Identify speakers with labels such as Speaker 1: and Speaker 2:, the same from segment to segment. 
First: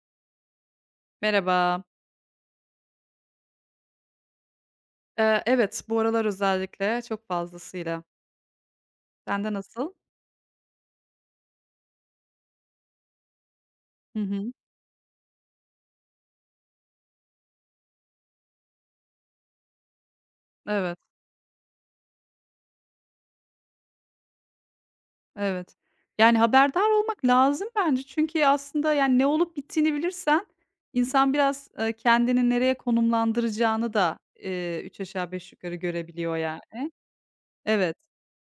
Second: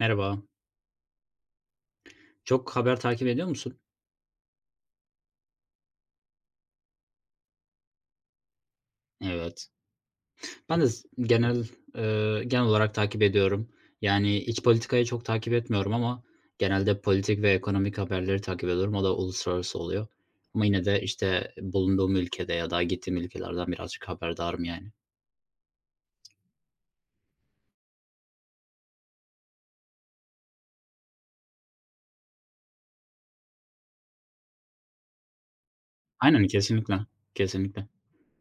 Speaker 1: Merhaba.
Speaker 2: Merhaba.
Speaker 1: Çok haber takip ediyor musun?
Speaker 2: Evet, bu aralar özellikle çok fazlasıyla. Sende
Speaker 1: Evet.
Speaker 2: nasıl?
Speaker 1: Ben de genel olarak takip ediyorum.
Speaker 2: Hı
Speaker 1: Yani
Speaker 2: hı.
Speaker 1: iç politikayı çok takip etmiyorum ama genelde politik ve ekonomik haberleri takip ediyorum. O da uluslararası oluyor. Ama yine
Speaker 2: Evet,
Speaker 1: de, işte, bulunduğum ülkede ya da gittiğim ülkelerden birazcık haberdarım yani.
Speaker 2: evet. Yani haberdar olmak lazım bence. Çünkü aslında yani ne olup bittiğini bilirsen insan biraz, kendini nereye konumlandıracağını da, üç aşağı 5 yukarı görebiliyor
Speaker 1: Aynen,
Speaker 2: yani.
Speaker 1: kesinlikle, kesinlikle.
Speaker 2: Evet.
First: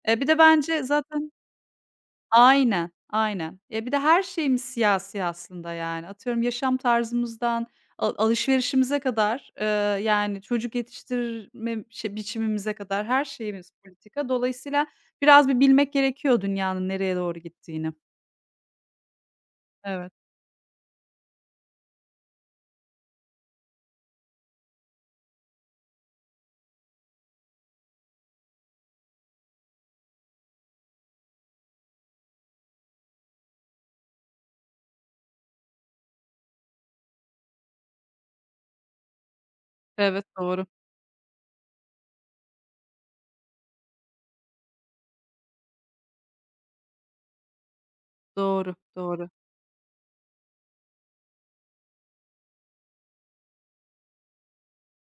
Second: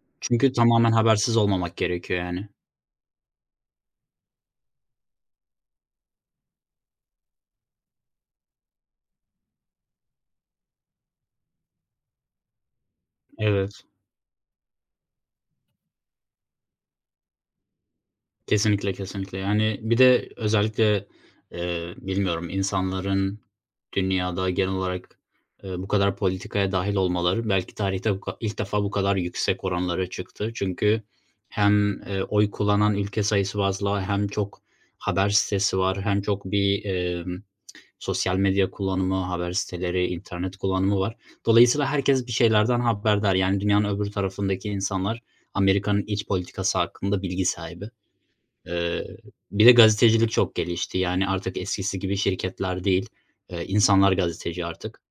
Speaker 2: Bir de
Speaker 1: Çünkü
Speaker 2: bence
Speaker 1: tamamen
Speaker 2: zaten.
Speaker 1: habersiz olmamak gerekiyor yani.
Speaker 2: Aynen, aynen. Ya, bir de her şeyimiz siyasi aslında, yani. Atıyorum, yaşam tarzımızdan alışverişimize kadar, yani, çocuk yetiştirme biçimimize kadar her şeyimiz
Speaker 1: Evet.
Speaker 2: politika. Dolayısıyla biraz bir bilmek gerekiyor dünyanın nereye doğru gittiğini.
Speaker 1: Kesinlikle, kesinlikle. Yani, bir
Speaker 2: Evet,
Speaker 1: de özellikle, bilmiyorum, insanların dünyada genel olarak, bu kadar politikaya dahil olmaları belki tarihte bu ka ilk defa bu kadar yüksek oranlara çıktı. Çünkü hem, oy kullanan ülke sayısı fazla hem çok haber sitesi var hem çok sosyal medya kullanımı, haber siteleri,
Speaker 2: evet,
Speaker 1: internet
Speaker 2: doğru,
Speaker 1: kullanımı var. Dolayısıyla herkes bir şeylerden haberdar. Yani, dünyanın öbür tarafındaki insanlar Amerika'nın iç politikası hakkında bilgi sahibi.
Speaker 2: doğru,
Speaker 1: Eee,
Speaker 2: doğru.
Speaker 1: Bir de gazetecilik çok gelişti. Yani artık eskisi gibi şirketler değil, insanlar gazeteci artık.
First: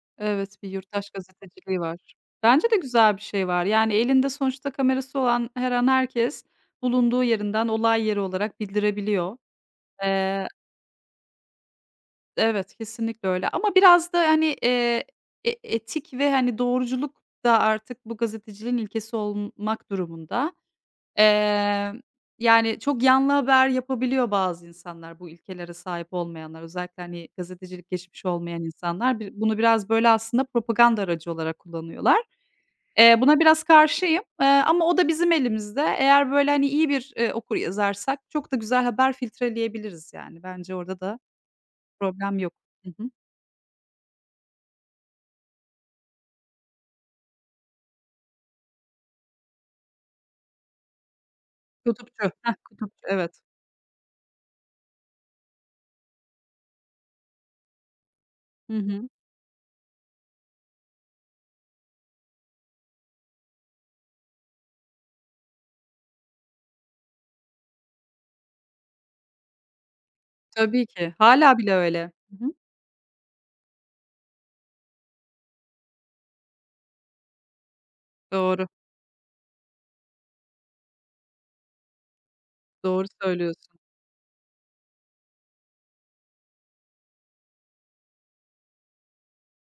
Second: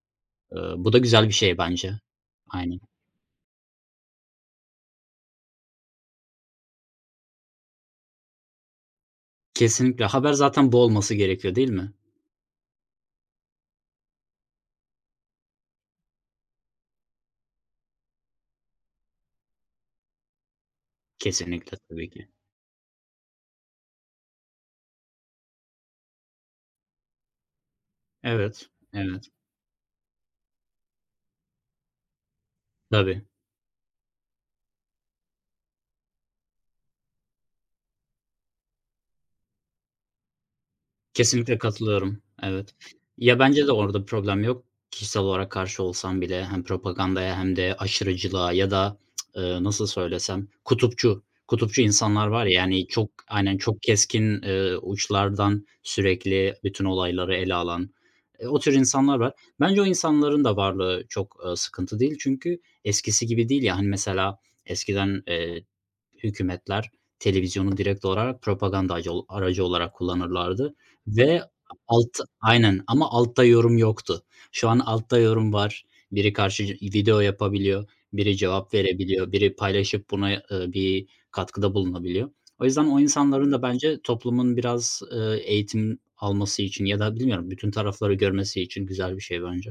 Speaker 2: Evet, bir
Speaker 1: Bu da
Speaker 2: yurttaş
Speaker 1: güzel bir şey
Speaker 2: gazeteciliği
Speaker 1: bence.
Speaker 2: var. Bence de
Speaker 1: Aynen.
Speaker 2: güzel bir şey var. Yani, elinde sonuçta kamerası olan her an herkes bulunduğu yerinden olay yeri olarak bildirebiliyor.
Speaker 1: Kesinlikle. Haber
Speaker 2: Eee
Speaker 1: zaten bu olması gerekiyor, değil mi?
Speaker 2: Evet, kesinlikle öyle ama biraz da, hani, etik ve, hani, doğruculuk da artık bu gazeteciliğin ilkesi olmak durumunda.
Speaker 1: Kesinlikle
Speaker 2: Emm,
Speaker 1: tabii ki.
Speaker 2: yani, çok yanlı haber yapabiliyor bazı insanlar, bu ilkelere sahip olmayanlar. Özellikle, hani, gazetecilik geçmişi olmayan
Speaker 1: Evet,
Speaker 2: insanlar
Speaker 1: evet.
Speaker 2: bir bunu biraz, böyle, aslında propaganda aracı olarak kullanıyorlar. Eee,
Speaker 1: Tabii.
Speaker 2: buna biraz karşıyım, ama o da bizim elimizde. Eğer, böyle, hani, iyi bir, okur yazarsak çok da güzel haber filtreleyebiliriz, yani. Bence orada da
Speaker 1: Kesinlikle katılıyorum.
Speaker 2: problem yok.
Speaker 1: Evet.
Speaker 2: Hı hı.
Speaker 1: Ya, bence de orada problem yok. Kişisel olarak karşı olsam bile hem propagandaya hem de aşırıcılığa ya da, nasıl söylesem, kutupçu, kutupçu insanlar
Speaker 2: Kutupçu.
Speaker 1: var
Speaker 2: Heh,
Speaker 1: ya, yani,
Speaker 2: kutupçu, evet.
Speaker 1: Çok keskin, uçlardan sürekli bütün olayları ele alan, o tür
Speaker 2: Hı hı.
Speaker 1: insanlar var. Bence o insanların da varlığı çok, sıkıntı değil çünkü eskisi gibi değil ya, hani, mesela eskiden, hükümetler televizyonu direkt olarak propaganda aracı olarak kullanırlardı.
Speaker 2: Tabii ki.
Speaker 1: Ve
Speaker 2: Hâlâ bile öyle. Hı hı.
Speaker 1: aynen ama altta yorum yoktu. Şu an altta yorum var. Biri karşı video yapabiliyor, biri
Speaker 2: Doğru,
Speaker 1: cevap verebiliyor, biri paylaşıp buna, bir katkıda bulunabiliyor. O yüzden o
Speaker 2: doğru
Speaker 1: insanların da
Speaker 2: söylüyorsun.
Speaker 1: bence toplumun biraz, eğitim alması için ya da bilmiyorum bütün tarafları görmesi için güzel bir şey bence.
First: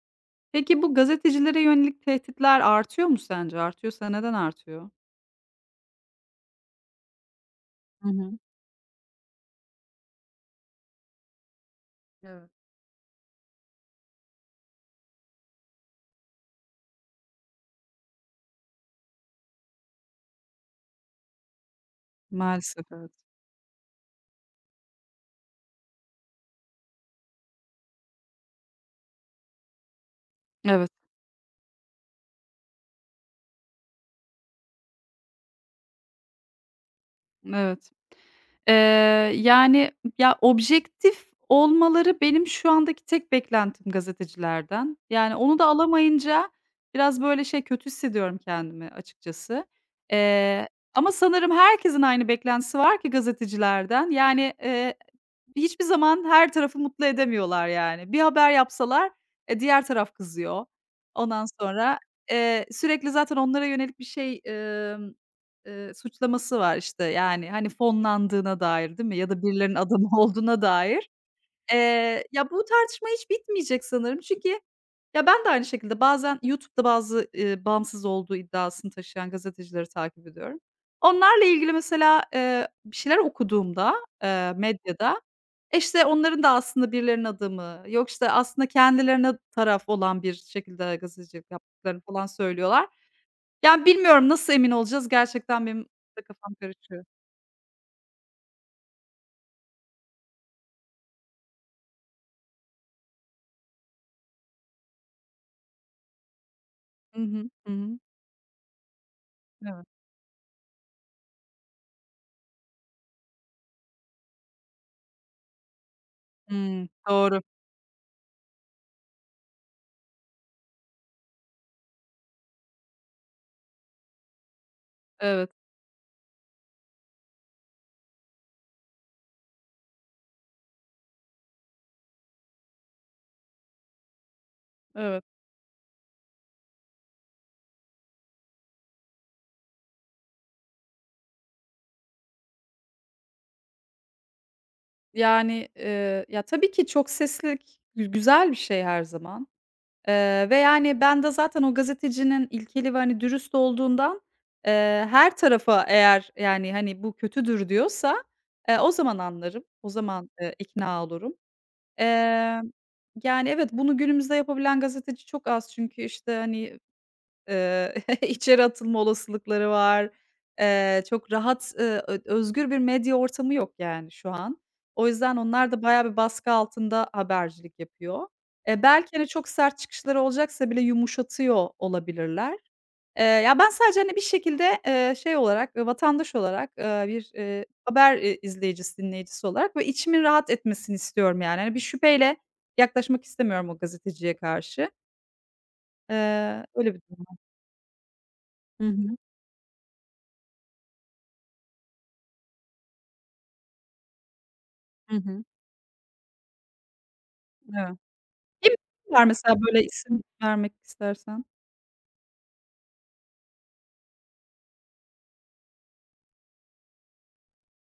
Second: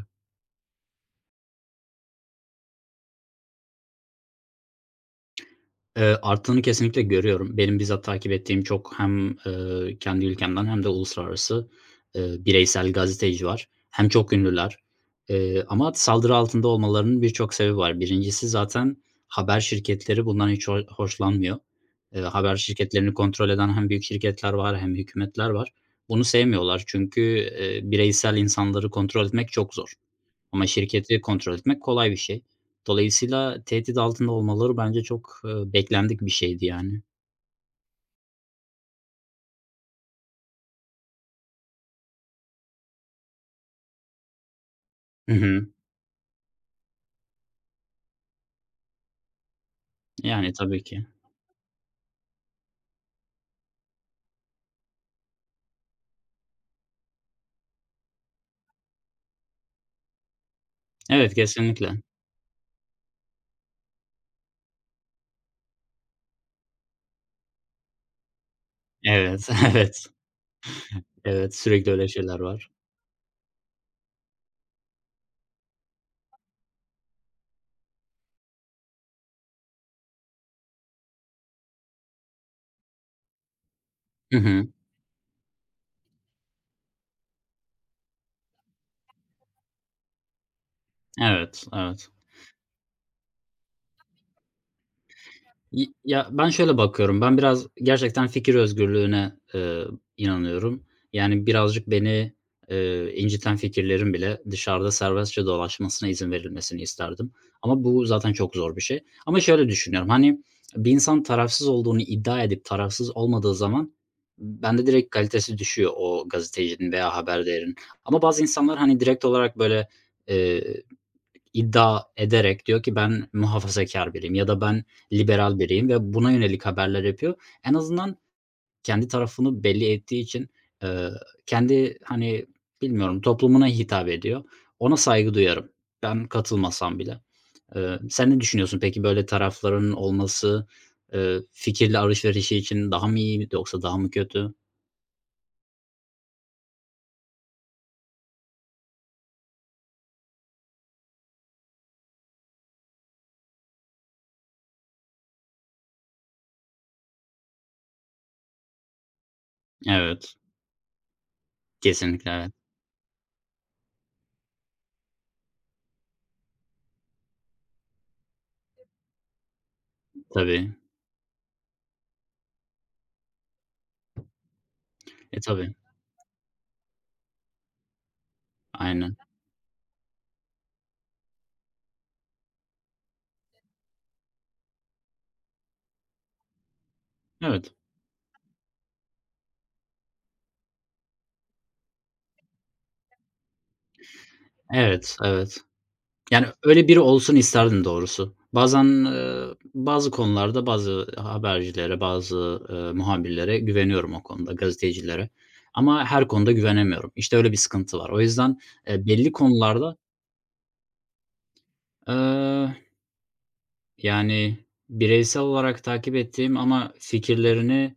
Speaker 2: Peki bu gazetecilere yönelik tehditler artıyor mu sence? Artıyorsa neden artıyor?
Speaker 1: Arttığını kesinlikle görüyorum. Benim bizzat
Speaker 2: Hı
Speaker 1: takip
Speaker 2: hı.
Speaker 1: ettiğim çok hem, kendi ülkemden hem de uluslararası,
Speaker 2: Evet.
Speaker 1: bireysel gazeteci var. Hem çok ünlüler, ama saldırı altında olmalarının birçok sebebi var. Birincisi zaten haber şirketleri bundan hiç hoşlanmıyor. Haber
Speaker 2: Maalesef evet.
Speaker 1: şirketlerini kontrol eden hem büyük şirketler var hem hükümetler var. Bunu sevmiyorlar çünkü, bireysel insanları kontrol etmek çok zor. Ama
Speaker 2: Evet,
Speaker 1: şirketi kontrol etmek kolay bir şey. Dolayısıyla tehdit altında olmaları bence çok, beklendik bir şeydi yani.
Speaker 2: evet. Eee, yani, ya, objektif olmaları benim şu andaki tek beklentim gazetecilerden.
Speaker 1: Hı
Speaker 2: Yani, onu da
Speaker 1: hı.
Speaker 2: alamayınca biraz, böyle, şey, kötü hissediyorum kendimi açıkçası.
Speaker 1: Yani
Speaker 2: Eee,
Speaker 1: tabii ki.
Speaker 2: ama sanırım herkesin aynı beklentisi var ki gazetecilerden. Yani, hiçbir zaman her tarafı mutlu edemiyorlar, yani. Bir haber yapsalar, diğer taraf kızıyor.
Speaker 1: Evet,
Speaker 2: Ondan
Speaker 1: kesinlikle.
Speaker 2: sonra, sürekli zaten onlara yönelik bir şey, suçlaması var, işte, yani, hani, fonlandığına dair değil mi ya da
Speaker 1: Evet,
Speaker 2: birilerinin
Speaker 1: evet,
Speaker 2: adamı olduğuna dair.
Speaker 1: evet. Sürekli öyle
Speaker 2: Eee,
Speaker 1: şeyler
Speaker 2: ya, bu
Speaker 1: var.
Speaker 2: tartışma hiç bitmeyecek sanırım çünkü ya, ben de aynı şekilde bazen YouTube'da bazı, bağımsız olduğu iddiasını taşıyan gazetecileri takip ediyorum. Onlarla ilgili mesela, bir şeyler okuduğumda,
Speaker 1: Hı hı.
Speaker 2: medyada, işte, onların da aslında birilerinin adamı, yok, işte, aslında kendilerine taraf olan bir şekilde gazetecilik
Speaker 1: Evet,
Speaker 2: yaptıklarını
Speaker 1: evet.
Speaker 2: falan söylüyorlar. Yani, bilmiyorum nasıl emin olacağız? Gerçekten benim de
Speaker 1: Ya, ben
Speaker 2: kafam
Speaker 1: şöyle
Speaker 2: karışıyor.
Speaker 1: bakıyorum, ben biraz gerçekten fikir özgürlüğüne, inanıyorum. Yani birazcık beni, inciten fikirlerin bile dışarıda serbestçe dolaşmasına izin verilmesini
Speaker 2: Hı
Speaker 1: isterdim
Speaker 2: hı. Hı
Speaker 1: ama
Speaker 2: hı.
Speaker 1: bu zaten çok zor bir şey ama şöyle
Speaker 2: Evet.
Speaker 1: düşünüyorum, hani, bir insan tarafsız olduğunu iddia edip tarafsız olmadığı zaman bende direkt kalitesi düşüyor o
Speaker 2: Hımm,
Speaker 1: gazetecinin veya
Speaker 2: doğru.
Speaker 1: haber değerinin ama bazı insanlar, hani, direkt olarak böyle, iddia ederek diyor ki ben muhafazakar biriyim ya da ben
Speaker 2: Evet,
Speaker 1: liberal biriyim ve buna yönelik haberler yapıyor. En azından kendi tarafını belli ettiği için, eee, kendi, hani, bilmiyorum, toplumuna hitap ediyor. Ona
Speaker 2: evet.
Speaker 1: saygı duyarım, ben katılmasam bile. Sen ne düşünüyorsun peki böyle tarafların olması, fikir alışverişi için daha mı iyi yoksa daha mı kötü?
Speaker 2: Yani, ya, tabii ki çok seslilik güzel bir şey her zaman, ve, yani, ben de zaten o gazetecinin ilkeli ve, hani, dürüst olduğundan, her tarafa eğer, yani, hani, "Bu kötüdür." diyorsa, o zaman anlarım, o zaman,
Speaker 1: Evet,
Speaker 2: ikna olurum.
Speaker 1: kesinlikle evet.
Speaker 2: Emm, yani, evet, bunu günümüzde yapabilen gazeteci çok az çünkü, işte, hani, Eee, içeri atılma olasılıkları var.
Speaker 1: Tabii.
Speaker 2: Çok rahat, özgür bir medya ortamı yok yani şu an. O yüzden
Speaker 1: E,
Speaker 2: onlar
Speaker 1: tabii.
Speaker 2: da bayağı bir baskı altında habercilik yapıyor. Eee,
Speaker 1: Aynen.
Speaker 2: belki, hani, çok sert çıkışları olacaksa bile yumuşatıyor olabilirler. Ya, ben sadece, hani, bir şekilde, şey olarak, vatandaş olarak, bir,
Speaker 1: Evet.
Speaker 2: haber, izleyicisi, dinleyicisi olarak böyle içimin rahat etmesini istiyorum yani. Hani, bir şüpheyle yaklaşmak istemiyorum o gazeteciye karşı.
Speaker 1: Evet, evet. Yani,
Speaker 2: Eee,
Speaker 1: öyle
Speaker 2: öyle
Speaker 1: biri
Speaker 2: bir durum.
Speaker 1: olsun isterdim doğrusu.
Speaker 2: Hı
Speaker 1: Bazen,
Speaker 2: hı.
Speaker 1: bazı konularda bazı habercilere, bazı, muhabirlere güveniyorum o konuda,
Speaker 2: Hı
Speaker 1: gazetecilere
Speaker 2: hı.
Speaker 1: ama her konuda güvenemiyorum. İşte, öyle bir
Speaker 2: Evet.
Speaker 1: sıkıntı var. O yüzden,
Speaker 2: Kim var
Speaker 1: belli
Speaker 2: mesela böyle
Speaker 1: konularda,
Speaker 2: isim vermek istersen?
Speaker 1: eee, yani, bireysel olarak takip ettiğim ama fikirlerini,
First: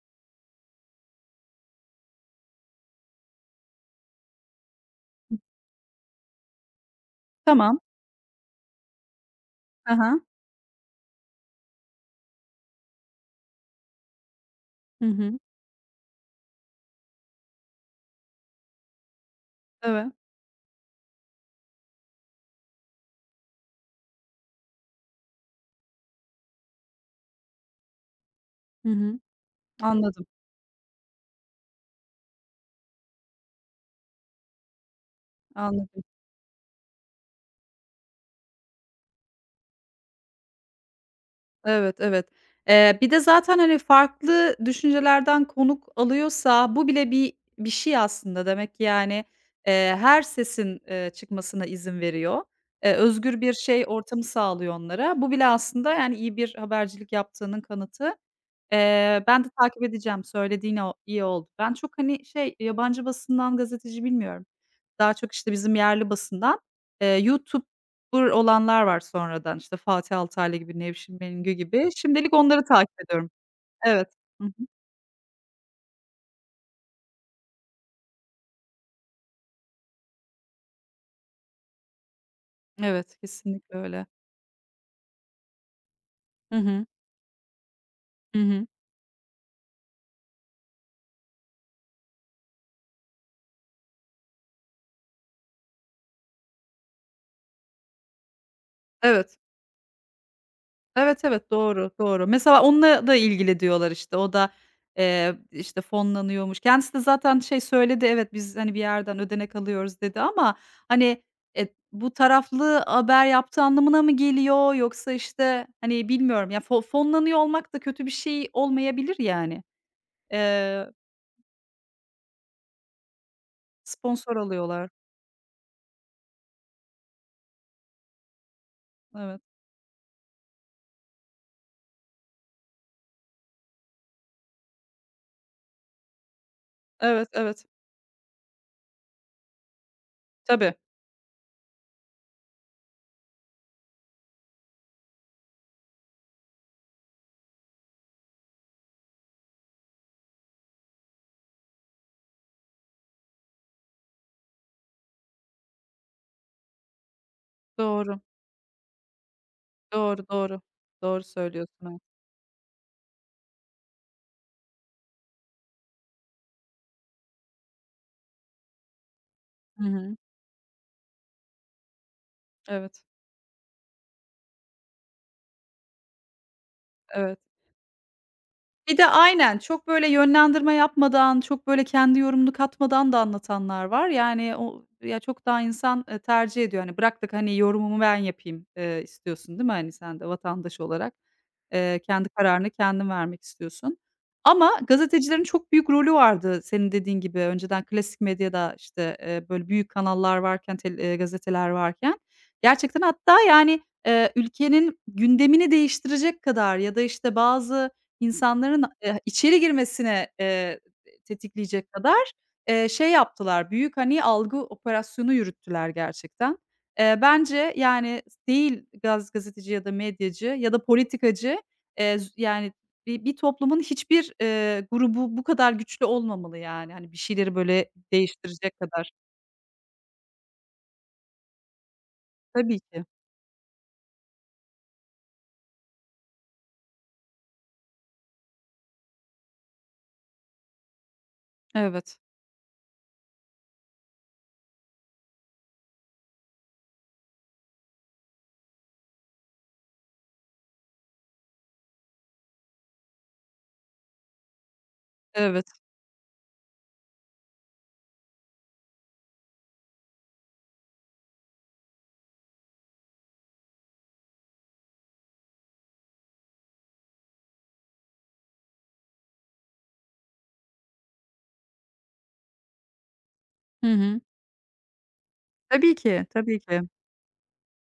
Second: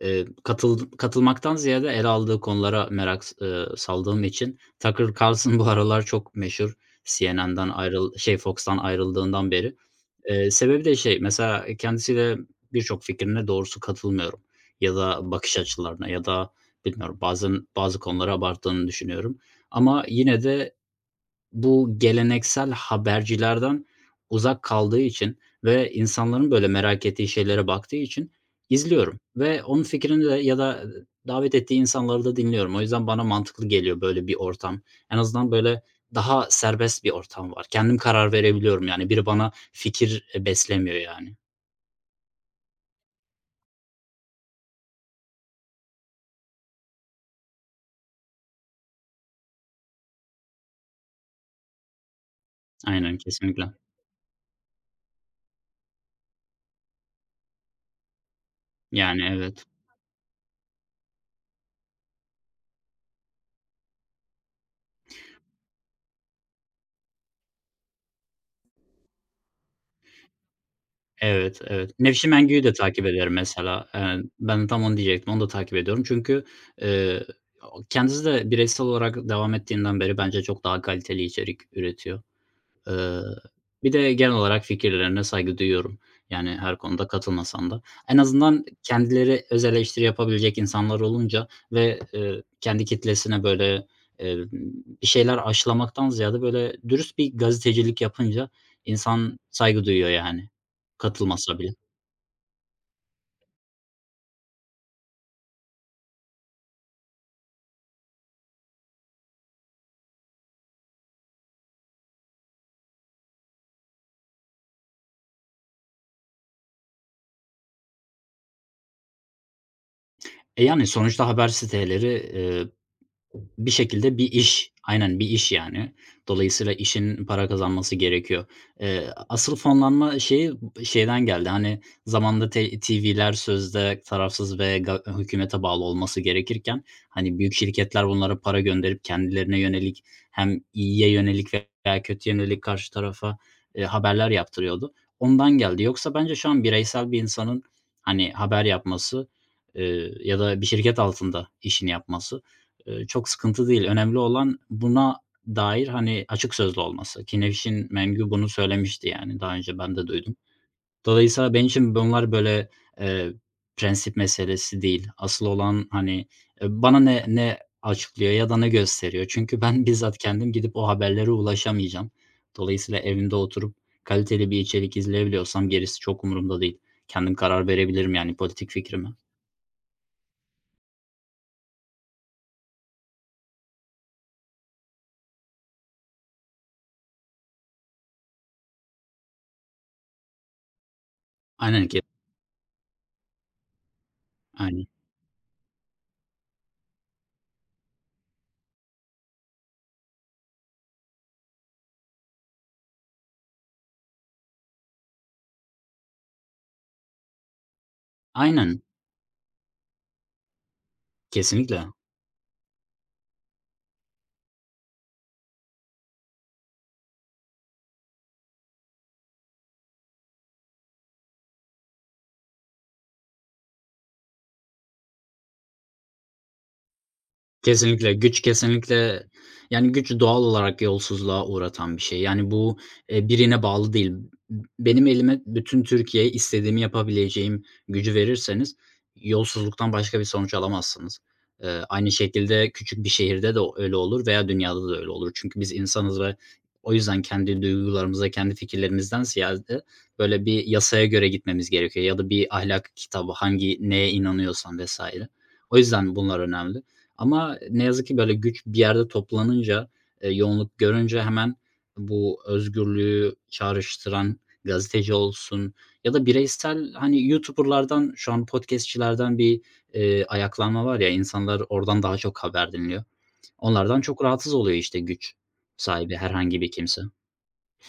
Speaker 1: katılmaktan ziyade ele aldığı konulara merak s saldığım için Tucker Carlson bu aralar çok meşhur. CNN'den
Speaker 2: Tamam.
Speaker 1: Fox'tan ayrıldığından beri.
Speaker 2: Hı hı.
Speaker 1: Sebebi de şey, mesela, kendisiyle birçok fikrine doğrusu katılmıyorum ya
Speaker 2: Hı
Speaker 1: da
Speaker 2: hı.
Speaker 1: bakış açılarına ya da bilmiyorum bazen bazı konuları abarttığını düşünüyorum ama
Speaker 2: Evet.
Speaker 1: yine de, bu geleneksel habercilerden uzak kaldığı için ve insanların böyle merak ettiği şeylere baktığı için
Speaker 2: Hı hı.
Speaker 1: izliyorum ve onun fikrini
Speaker 2: Anladım,
Speaker 1: de ya da davet ettiği insanları da dinliyorum. O yüzden bana mantıklı geliyor böyle bir ortam. En azından böyle
Speaker 2: anladım.
Speaker 1: daha serbest bir ortam var. Kendim karar verebiliyorum yani. Biri bana fikir, e, beslemiyor yani.
Speaker 2: Evet, evet. Bir de zaten, hani, farklı düşüncelerden konuk alıyorsa bu bile bir şey aslında. Demek ki, yani, her sesin, çıkmasına izin veriyor. Eee,
Speaker 1: Aynen,
Speaker 2: özgür bir
Speaker 1: kesinlikle.
Speaker 2: şey ortamı sağlıyor onlara. Bu bile aslında, yani, iyi bir habercilik yaptığının kanıtı.
Speaker 1: Yani
Speaker 2: Ben de
Speaker 1: evet.
Speaker 2: takip edeceğim. Söylediğin o iyi oldu. Ben çok, hani, şey, yabancı basından gazeteci bilmiyorum. Daha çok, işte, bizim yerli basından, YouTuber olanlar var sonradan. İşte, Fatih Altaylı gibi, Nevşin Mengü
Speaker 1: Evet,
Speaker 2: gibi.
Speaker 1: evet. Nevşin
Speaker 2: Şimdilik
Speaker 1: Mengü'yü
Speaker 2: onları
Speaker 1: de
Speaker 2: takip
Speaker 1: takip
Speaker 2: ediyorum.
Speaker 1: ederim mesela.
Speaker 2: Evet. Hı hı.
Speaker 1: Ben de tam onu diyecektim. Onu da takip ediyorum. Çünkü, eee, kendisi de bireysel olarak devam ettiğinden beri bence çok daha kaliteli içerik üretiyor.
Speaker 2: Evet,
Speaker 1: Eee,
Speaker 2: kesinlikle
Speaker 1: Bir
Speaker 2: öyle.
Speaker 1: de genel olarak fikirlerine saygı duyuyorum. Yani,
Speaker 2: Hı
Speaker 1: her
Speaker 2: hı.
Speaker 1: konuda katılmasam da. En
Speaker 2: Hı
Speaker 1: azından
Speaker 2: hı.
Speaker 1: kendileri öz eleştiri yapabilecek insanlar olunca ve, kendi kitlesine, böyle, eee, bir şeyler aşılamaktan ziyade, böyle, dürüst bir gazetecilik yapınca
Speaker 2: Evet.
Speaker 1: insan saygı duyuyor yani,
Speaker 2: Evet, evet,
Speaker 1: katılmasa bile.
Speaker 2: doğru, doğru. Mesela onunla da ilgili diyorlar, işte, o da, işte, fonlanıyormuş. Kendisi de zaten şey söyledi, "Evet, biz, hani, bir yerden ödenek alıyoruz." dedi ama, hani, bu taraflı haber yaptığı anlamına mı geliyor yoksa, işte, hani, bilmiyorum ya, fonlanıyor olmak da kötü bir şey olmayabilir yani.
Speaker 1: E, yani,
Speaker 2: Eee,
Speaker 1: sonuçta haber siteleri, bir şekilde bir
Speaker 2: sponsor
Speaker 1: iş,
Speaker 2: alıyorlar.
Speaker 1: aynen bir iş yani. Dolayısıyla işin para kazanması gerekiyor.
Speaker 2: Evet.
Speaker 1: Asıl fonlanma şeyi şeyden geldi, hani, zamanında TV'ler sözde tarafsız ve hükümete bağlı olması gerekirken,
Speaker 2: Evet,
Speaker 1: hani, büyük
Speaker 2: evet.
Speaker 1: şirketler bunlara para gönderip kendilerine yönelik hem
Speaker 2: Tabii.
Speaker 1: iyiye yönelik veya kötüye yönelik karşı tarafa, haberler yaptırıyordu. Ondan geldi. Yoksa bence şu an bireysel bir insanın, hani, haber yapması, ya da bir şirket altında işini yapması çok sıkıntı değil. Önemli olan buna dair, hani, açık sözlü olması. Ki Nevşin
Speaker 2: Doğru,
Speaker 1: Mengü bunu söylemişti, yani, daha önce ben de
Speaker 2: doğru,
Speaker 1: duydum.
Speaker 2: doğru. Doğru
Speaker 1: Dolayısıyla benim
Speaker 2: söylüyorsun,
Speaker 1: için
Speaker 2: evet.
Speaker 1: bunlar, böyle, eee, prensip meselesi değil. Asıl olan, hani, bana ne açıklıyor ya da ne gösteriyor? Çünkü
Speaker 2: Hı
Speaker 1: ben
Speaker 2: hı.
Speaker 1: bizzat kendim gidip o haberlere ulaşamayacağım. Dolayısıyla
Speaker 2: Evet,
Speaker 1: evimde oturup kaliteli bir içerik izleyebiliyorsam gerisi çok umurumda değil. Kendim
Speaker 2: evet.
Speaker 1: karar verebilirim, yani, politik
Speaker 2: Bir de
Speaker 1: fikrime.
Speaker 2: aynen, çok böyle yönlendirme yapmadan, çok böyle kendi yorumunu katmadan da anlatanlar var. Yani o ya, çok daha insan, tercih ediyor. Hani, bıraktık hani, yorumumu ben yapayım, istiyorsun, değil mi? Hani, sen de vatandaş olarak,
Speaker 1: Aynen, ki.
Speaker 2: kendi kararını kendin vermek istiyorsun. Ama
Speaker 1: Aynen.
Speaker 2: gazetecilerin çok büyük rolü vardı senin dediğin gibi. Önceden klasik medyada, işte, böyle büyük kanallar varken, tel gazeteler varken gerçekten hatta, yani, ülkenin gündemini değiştirecek kadar ya da, işte, bazı
Speaker 1: Aynen,
Speaker 2: İnsanların, içeri girmesine,
Speaker 1: kesinlikle.
Speaker 2: tetikleyecek kadar, şey yaptılar, büyük, hani, algı operasyonu yürüttüler gerçekten. Bence, yani, değil gazeteci ya da medyacı ya da politikacı, z yani, bir toplumun hiçbir, grubu bu kadar güçlü olmamalı, yani, hani, bir şeyleri böyle
Speaker 1: Kesinlikle, güç
Speaker 2: değiştirecek kadar.
Speaker 1: kesinlikle yani güç doğal olarak yolsuzluğa uğratan bir şey. Yani bu,
Speaker 2: Tabii ki.
Speaker 1: birine bağlı değil. Benim elime bütün Türkiye'ye istediğimi yapabileceğim gücü verirseniz yolsuzluktan başka bir sonuç alamazsınız. Aynı
Speaker 2: Evet,
Speaker 1: şekilde küçük bir şehirde de öyle olur veya dünyada da öyle olur. Çünkü biz insanız ve o yüzden kendi duygularımıza, kendi fikirlerimizden ziyade böyle bir yasaya göre gitmemiz gerekiyor ya da bir ahlak kitabı, hangi neye inanıyorsan vs.
Speaker 2: evet.
Speaker 1: O yüzden bunlar önemli. Ama ne yazık ki böyle güç bir yerde toplanınca, yoğunluk görünce hemen bu özgürlüğü çağrıştıran gazeteci olsun ya da bireysel, hani, youtuber'lardan, şu an podcastçilerden bir, ayaklanma var ya, insanlar oradan daha çok haber dinliyor.
Speaker 2: Hı
Speaker 1: Onlardan
Speaker 2: hı.
Speaker 1: çok rahatsız oluyor işte güç
Speaker 2: Tabii
Speaker 1: sahibi
Speaker 2: ki, tabii
Speaker 1: herhangi bir
Speaker 2: ki.
Speaker 1: kimse.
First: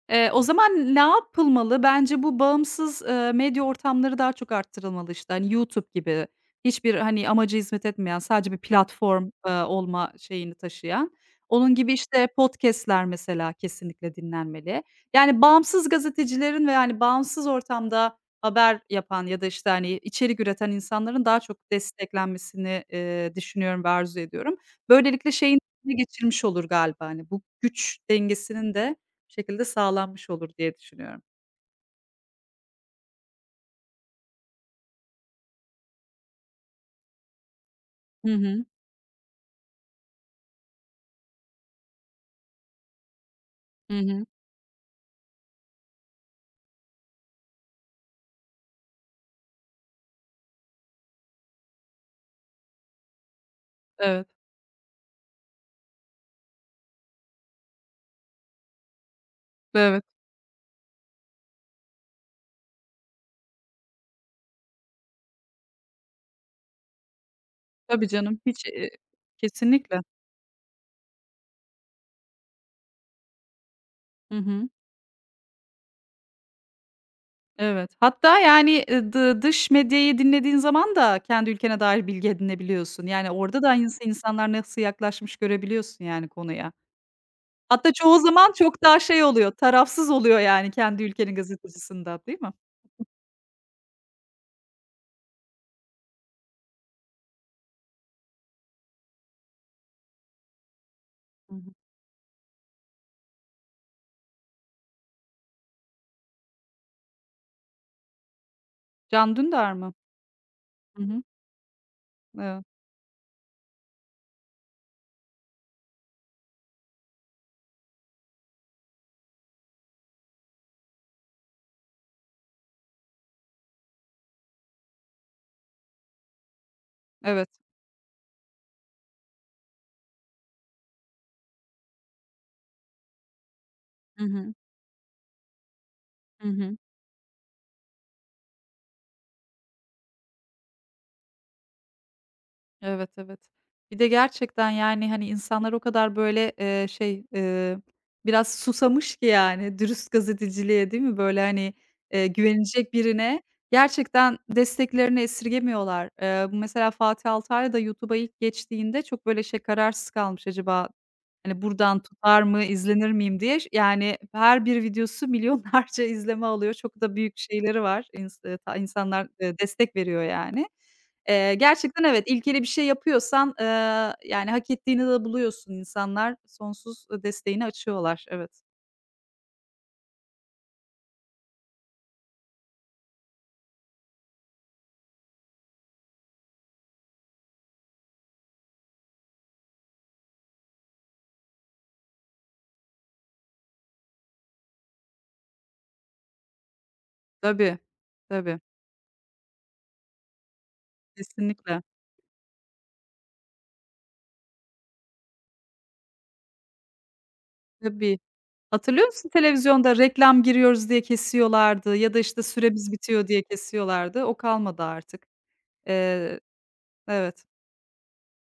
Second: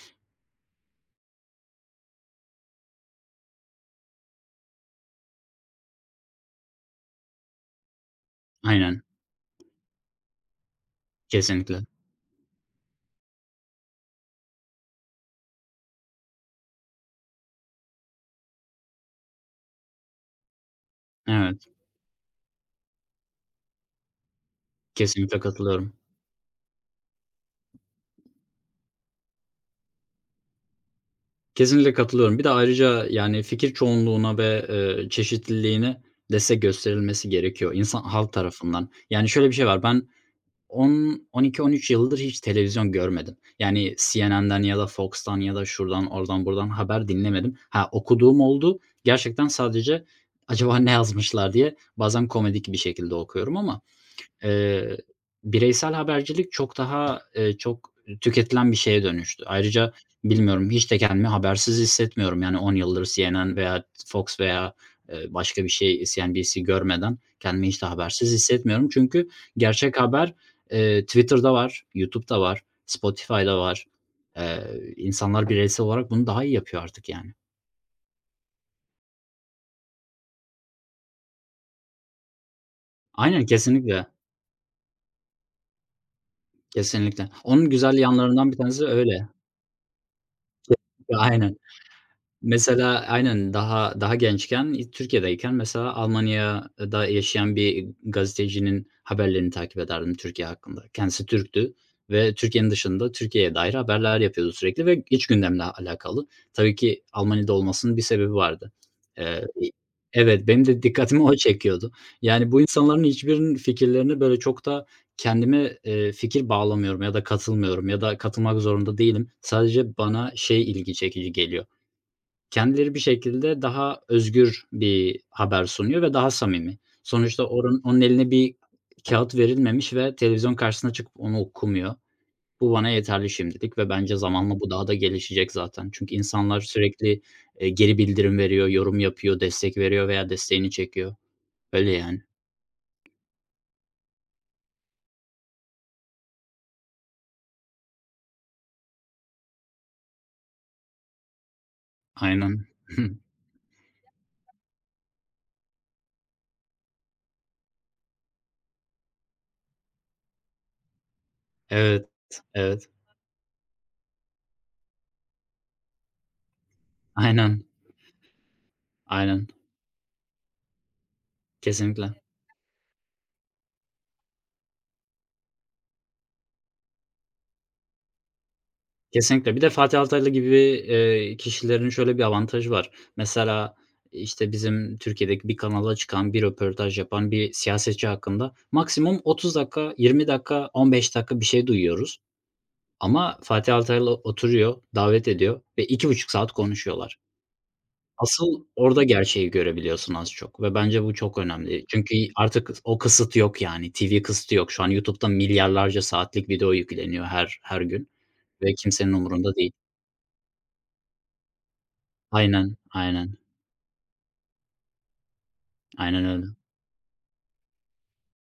Speaker 2: O zaman ne yapılmalı? Bence bu bağımsız, medya ortamları daha çok arttırılmalı, işte, hani, YouTube gibi hiçbir, hani, amaca hizmet etmeyen, sadece bir
Speaker 1: Aynen,
Speaker 2: platform, olma şeyini taşıyan. Onun
Speaker 1: kesinlikle.
Speaker 2: gibi, işte, podcast'ler mesela kesinlikle dinlenmeli. Yani, bağımsız gazetecilerin ve, yani, bağımsız ortamda haber yapan ya da, işte, hani, içerik üreten insanların daha çok
Speaker 1: Evet,
Speaker 2: desteklenmesini, düşünüyorum ve arzu ediyorum. Böylelikle
Speaker 1: kesinlikle
Speaker 2: şeyin
Speaker 1: katılıyorum.
Speaker 2: geçirmiş olur galiba, hani, bu güç dengesinin de şekilde sağlanmış olur diye düşünüyorum.
Speaker 1: Kesinlikle katılıyorum. Bir de ayrıca, yani, fikir çoğunluğuna ve, çeşitliliğine destek gösterilmesi gerekiyor insan
Speaker 2: Hı
Speaker 1: halk
Speaker 2: hı.
Speaker 1: tarafından. Yani, şöyle bir şey var, ben 10, 12, 13 yıldır hiç televizyon görmedim. Yani,
Speaker 2: Hı hı.
Speaker 1: CNN'den ya da Fox'tan ya da şuradan, oradan, buradan haber dinlemedim. Ha, okuduğum oldu. Gerçekten sadece acaba ne yazmışlar diye bazen komedik bir şekilde okuyorum ama
Speaker 2: Evet,
Speaker 1: Eee, bireysel habercilik çok daha, çok tüketilen bir şeye dönüştü. Ayrıca
Speaker 2: evet.
Speaker 1: bilmiyorum, hiç de kendimi habersiz hissetmiyorum. Yani 10 yıldır CNN veya Fox veya, başka bir şey CNBC görmeden kendimi hiç de
Speaker 2: Tabii
Speaker 1: habersiz
Speaker 2: canım. Hiç.
Speaker 1: hissetmiyorum. Çünkü gerçek
Speaker 2: Kesinlikle.
Speaker 1: haber, Twitter'da var, YouTube'da var, Spotify'da var.
Speaker 2: Hı hı.
Speaker 1: İnsanlar bireysel olarak bunu daha iyi yapıyor artık yani.
Speaker 2: Evet. Hatta, yani, dı dış medyayı dinlediğin zaman da kendi ülkene dair bilgi edinebiliyorsun. Yani,
Speaker 1: Aynen,
Speaker 2: orada da
Speaker 1: kesinlikle,
Speaker 2: insanlar nasıl yaklaşmış görebiliyorsun, yani, konuya.
Speaker 1: kesinlikle. Onun
Speaker 2: Hatta
Speaker 1: güzel
Speaker 2: çoğu
Speaker 1: yanlarından
Speaker 2: zaman
Speaker 1: bir
Speaker 2: çok
Speaker 1: tanesi
Speaker 2: daha şey
Speaker 1: öyle.
Speaker 2: oluyor, tarafsız oluyor, yani, kendi ülkenin
Speaker 1: Aynen.
Speaker 2: gazetecisinde, değil mi?
Speaker 1: Mesela aynen daha gençken Türkiye'deyken mesela Almanya'da yaşayan bir gazetecinin haberlerini takip ederdim Türkiye hakkında. Kendisi
Speaker 2: Hı hı.
Speaker 1: Türktü ve Türkiye'nin dışında Türkiye'ye dair haberler yapıyordu sürekli ve iç gündemle alakalı. Tabii ki Almanya'da olmasının bir sebebi vardı.
Speaker 2: Can
Speaker 1: Eee,
Speaker 2: Dündar mı?
Speaker 1: Evet, benim de
Speaker 2: Hı hı.
Speaker 1: dikkatimi o çekiyordu. Yani bu
Speaker 2: Evet.
Speaker 1: insanların hiçbirinin fikirlerini böyle çok da kendime, fikir bağlamıyorum ya da katılmıyorum ya da katılmak zorunda değilim. Sadece bana şey ilgi çekici geliyor. Kendileri bir şekilde daha özgür bir haber sunuyor ve daha samimi. Sonuçta
Speaker 2: Evet.
Speaker 1: onun eline bir kâğıt verilmemiş ve televizyon karşısına çıkıp onu okumuyor. Bu bana yeterli şimdilik ve bence
Speaker 2: Hı hı.
Speaker 1: zamanla bu daha da gelişecek zaten. Çünkü
Speaker 2: Hı
Speaker 1: insanlar
Speaker 2: hı.
Speaker 1: sürekli, geri bildirim veriyor, yorum yapıyor, destek veriyor veya desteğini çekiyor. Öyle yani.
Speaker 2: Evet, evet. Bir de gerçekten, yani, hani, insanlar o kadar, böyle, şey, biraz susamış ki, yani, dürüst gazeteciliğe, değil mi? Böyle, hani,
Speaker 1: Aynen.
Speaker 2: güvenilecek birine gerçekten desteklerini esirgemiyorlar. Bu mesela Fatih Altaylı da YouTube'a ilk geçtiğinde çok, böyle, şey, kararsız kalmış acaba. Hani, buradan
Speaker 1: Evet,
Speaker 2: tutar mı,
Speaker 1: evet.
Speaker 2: izlenir miyim diye yani, her bir videosu milyonlarca izleme alıyor. Çok da büyük
Speaker 1: Aynen,
Speaker 2: şeyleri var. İnsanlar,
Speaker 1: aynen.
Speaker 2: destek veriyor yani. Gerçekten
Speaker 1: Kesinlikle.
Speaker 2: evet, ilkeli bir şey yapıyorsan, yani, hak ettiğini de buluyorsun. İnsanlar sonsuz, desteğini açıyorlar. Evet.
Speaker 1: Kesinlikle. Bir de Fatih Altaylı gibi, kişilerin şöyle bir avantajı var. Mesela, işte, bizim Türkiye'deki bir kanala çıkan, bir röportaj yapan bir siyasetçi hakkında maksimum 30 dakika, 20 dakika, 15 dakika bir şey duyuyoruz. Ama Fatih Altaylı oturuyor, davet ediyor ve 2,5 saat konuşuyorlar.
Speaker 2: Tabii, tabii.
Speaker 1: Asıl orada gerçeği görebiliyorsun az çok ve bence bu çok
Speaker 2: Kesinlikle.
Speaker 1: önemli. Çünkü artık o kısıt yok yani. TV kısıtı yok. Şu an YouTube'da milyarlarca saatlik video yükleniyor her gün
Speaker 2: Tabii.
Speaker 1: ve
Speaker 2: Hatırlıyor
Speaker 1: kimsenin
Speaker 2: musun
Speaker 1: umurunda değil.
Speaker 2: televizyonda reklam giriyoruz diye kesiyorlardı ya da, işte,
Speaker 1: Aynen,
Speaker 2: süremiz bitiyor
Speaker 1: aynen.
Speaker 2: diye kesiyorlardı. O kalmadı artık.
Speaker 1: Aynen
Speaker 2: Eee
Speaker 1: öyle.
Speaker 2: Evet.